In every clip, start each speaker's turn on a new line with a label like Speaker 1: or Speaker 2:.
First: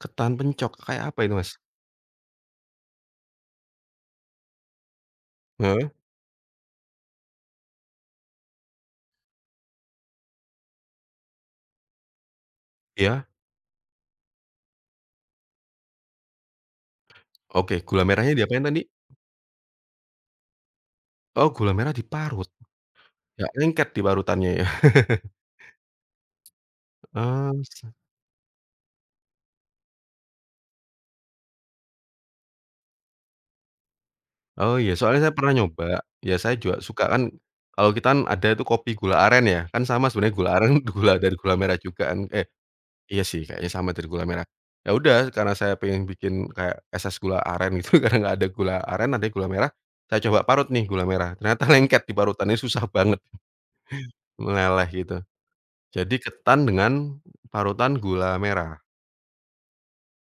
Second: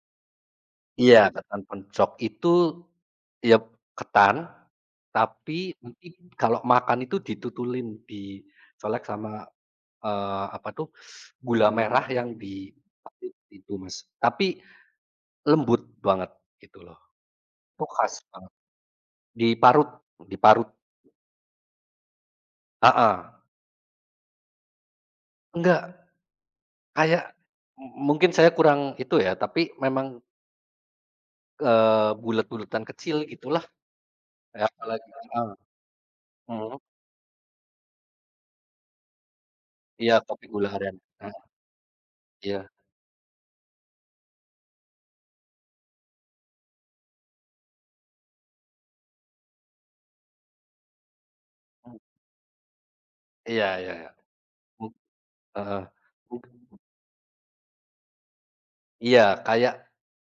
Speaker 1: Ketan pencok, kayak apa
Speaker 2: Iya,
Speaker 1: itu, Mas?
Speaker 2: ketan pencok itu, ya ketan tapi
Speaker 1: Heeh.
Speaker 2: nanti kalau makan itu ditutulin, dicolek sama, eee, apa tuh gula merah yang
Speaker 1: Iya.
Speaker 2: diparut itu, Mas. Tapi lembut banget gitu loh.
Speaker 1: Oke,
Speaker 2: Itu
Speaker 1: gula
Speaker 2: khas
Speaker 1: merahnya
Speaker 2: banget.
Speaker 1: diapain tadi?
Speaker 2: Diparut diparut.
Speaker 1: Oh gula merah diparut?
Speaker 2: Heeh.
Speaker 1: Nggak lengket diparutannya ya?
Speaker 2: Enggak.
Speaker 1: E
Speaker 2: Kayak,
Speaker 1: eh. Sa
Speaker 2: mu mungkin saya kurang itu ya, tapi memang eee, bulat-bulatan kecil gitulah. Kayak
Speaker 1: Oh iya, soalnya
Speaker 2: [unintelligible]
Speaker 1: saya
Speaker 2: heeh,
Speaker 1: pernah nyoba, ya saya
Speaker 2: mhm.
Speaker 1: juga suka kan kalau kita kan ada itu kopi gula aren ya, kan sama
Speaker 2: Iya,
Speaker 1: sebenarnya
Speaker 2: kopi
Speaker 1: gula
Speaker 2: gula
Speaker 1: aren
Speaker 2: aren,
Speaker 1: gula dari
Speaker 2: heeh.
Speaker 1: gula merah juga kan eh
Speaker 2: Iya.
Speaker 1: iya sih, kayaknya sama dari gula merah. Ya udah karena saya pengen bikin kayak es es gula aren gitu karena nggak ada gula aren, ada nya gula merah saya coba parut nih gula merah ternyata
Speaker 2: Hmm.
Speaker 1: lengket diparutannya, susah banget,
Speaker 2: Iya iya,
Speaker 1: meleleh
Speaker 2: mhm,
Speaker 1: gitu.
Speaker 2: heeh.
Speaker 1: Jadi ketan
Speaker 2: [unintelligible]
Speaker 1: dengan parutan gula merah?
Speaker 2: Iya kayak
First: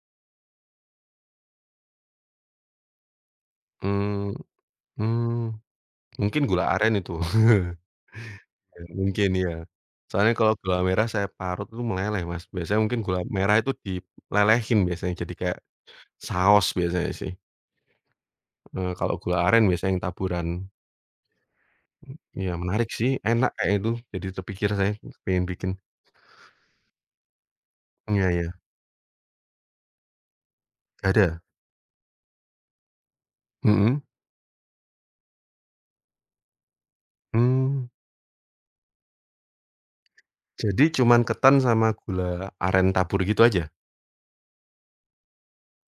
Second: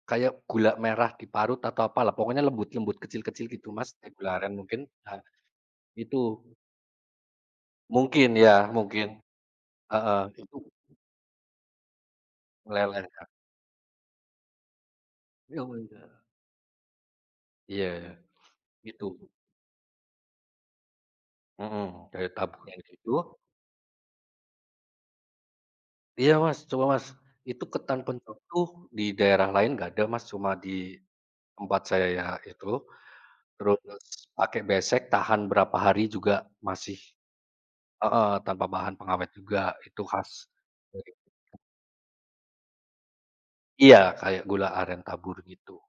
Speaker 2: kayak gula merah diparut atau apalah pokoknya lembut-lembut kecil-kecil gitu, Mas. Kayak gula
Speaker 1: Mmm
Speaker 2: aren mungkin, heeh,
Speaker 1: mmm. Mungkin
Speaker 2: itu
Speaker 1: gula aren itu,
Speaker 2: Mungkin ya, mungkin,
Speaker 1: mungkin ya.
Speaker 2: heeh,
Speaker 1: Soalnya kalau
Speaker 2: itu
Speaker 1: gula merah saya parut itu meleleh, Mas, biasanya mungkin
Speaker 2: Meleleh
Speaker 1: gula
Speaker 2: kan.
Speaker 1: merah itu dilelehin biasanya, jadi kayak
Speaker 2: Oh iya.
Speaker 1: saos biasanya sih.
Speaker 2: Iya,
Speaker 1: Eee,
Speaker 2: gitu.
Speaker 1: kalau gula aren biasanya yang taburan. E
Speaker 2: Mhm, dari
Speaker 1: iya
Speaker 2: taburan
Speaker 1: menarik
Speaker 2: gitu.
Speaker 1: sih, enak kayaknya itu jadi terpikir saya, pengen bikin.
Speaker 2: Iya, Mas, coba, Mas. Itu ketan
Speaker 1: Iya
Speaker 2: pencok
Speaker 1: iya.
Speaker 2: tuh di daerah lain nggak ada, Mas, cuma di
Speaker 1: Gak ada?
Speaker 2: tempat saya itu. Terus
Speaker 1: Mhm.
Speaker 2: pakai besek tahan berapa hari juga masih
Speaker 1: Mmm.
Speaker 2: heeh, tanpa bahan pengawet juga, itu khas
Speaker 1: Jadi
Speaker 2: dari
Speaker 1: cuman
Speaker 2: [unintelligible]
Speaker 1: ketan sama gula aren tabur gitu aja?
Speaker 2: Iya, kayak gula aren tabur gitu.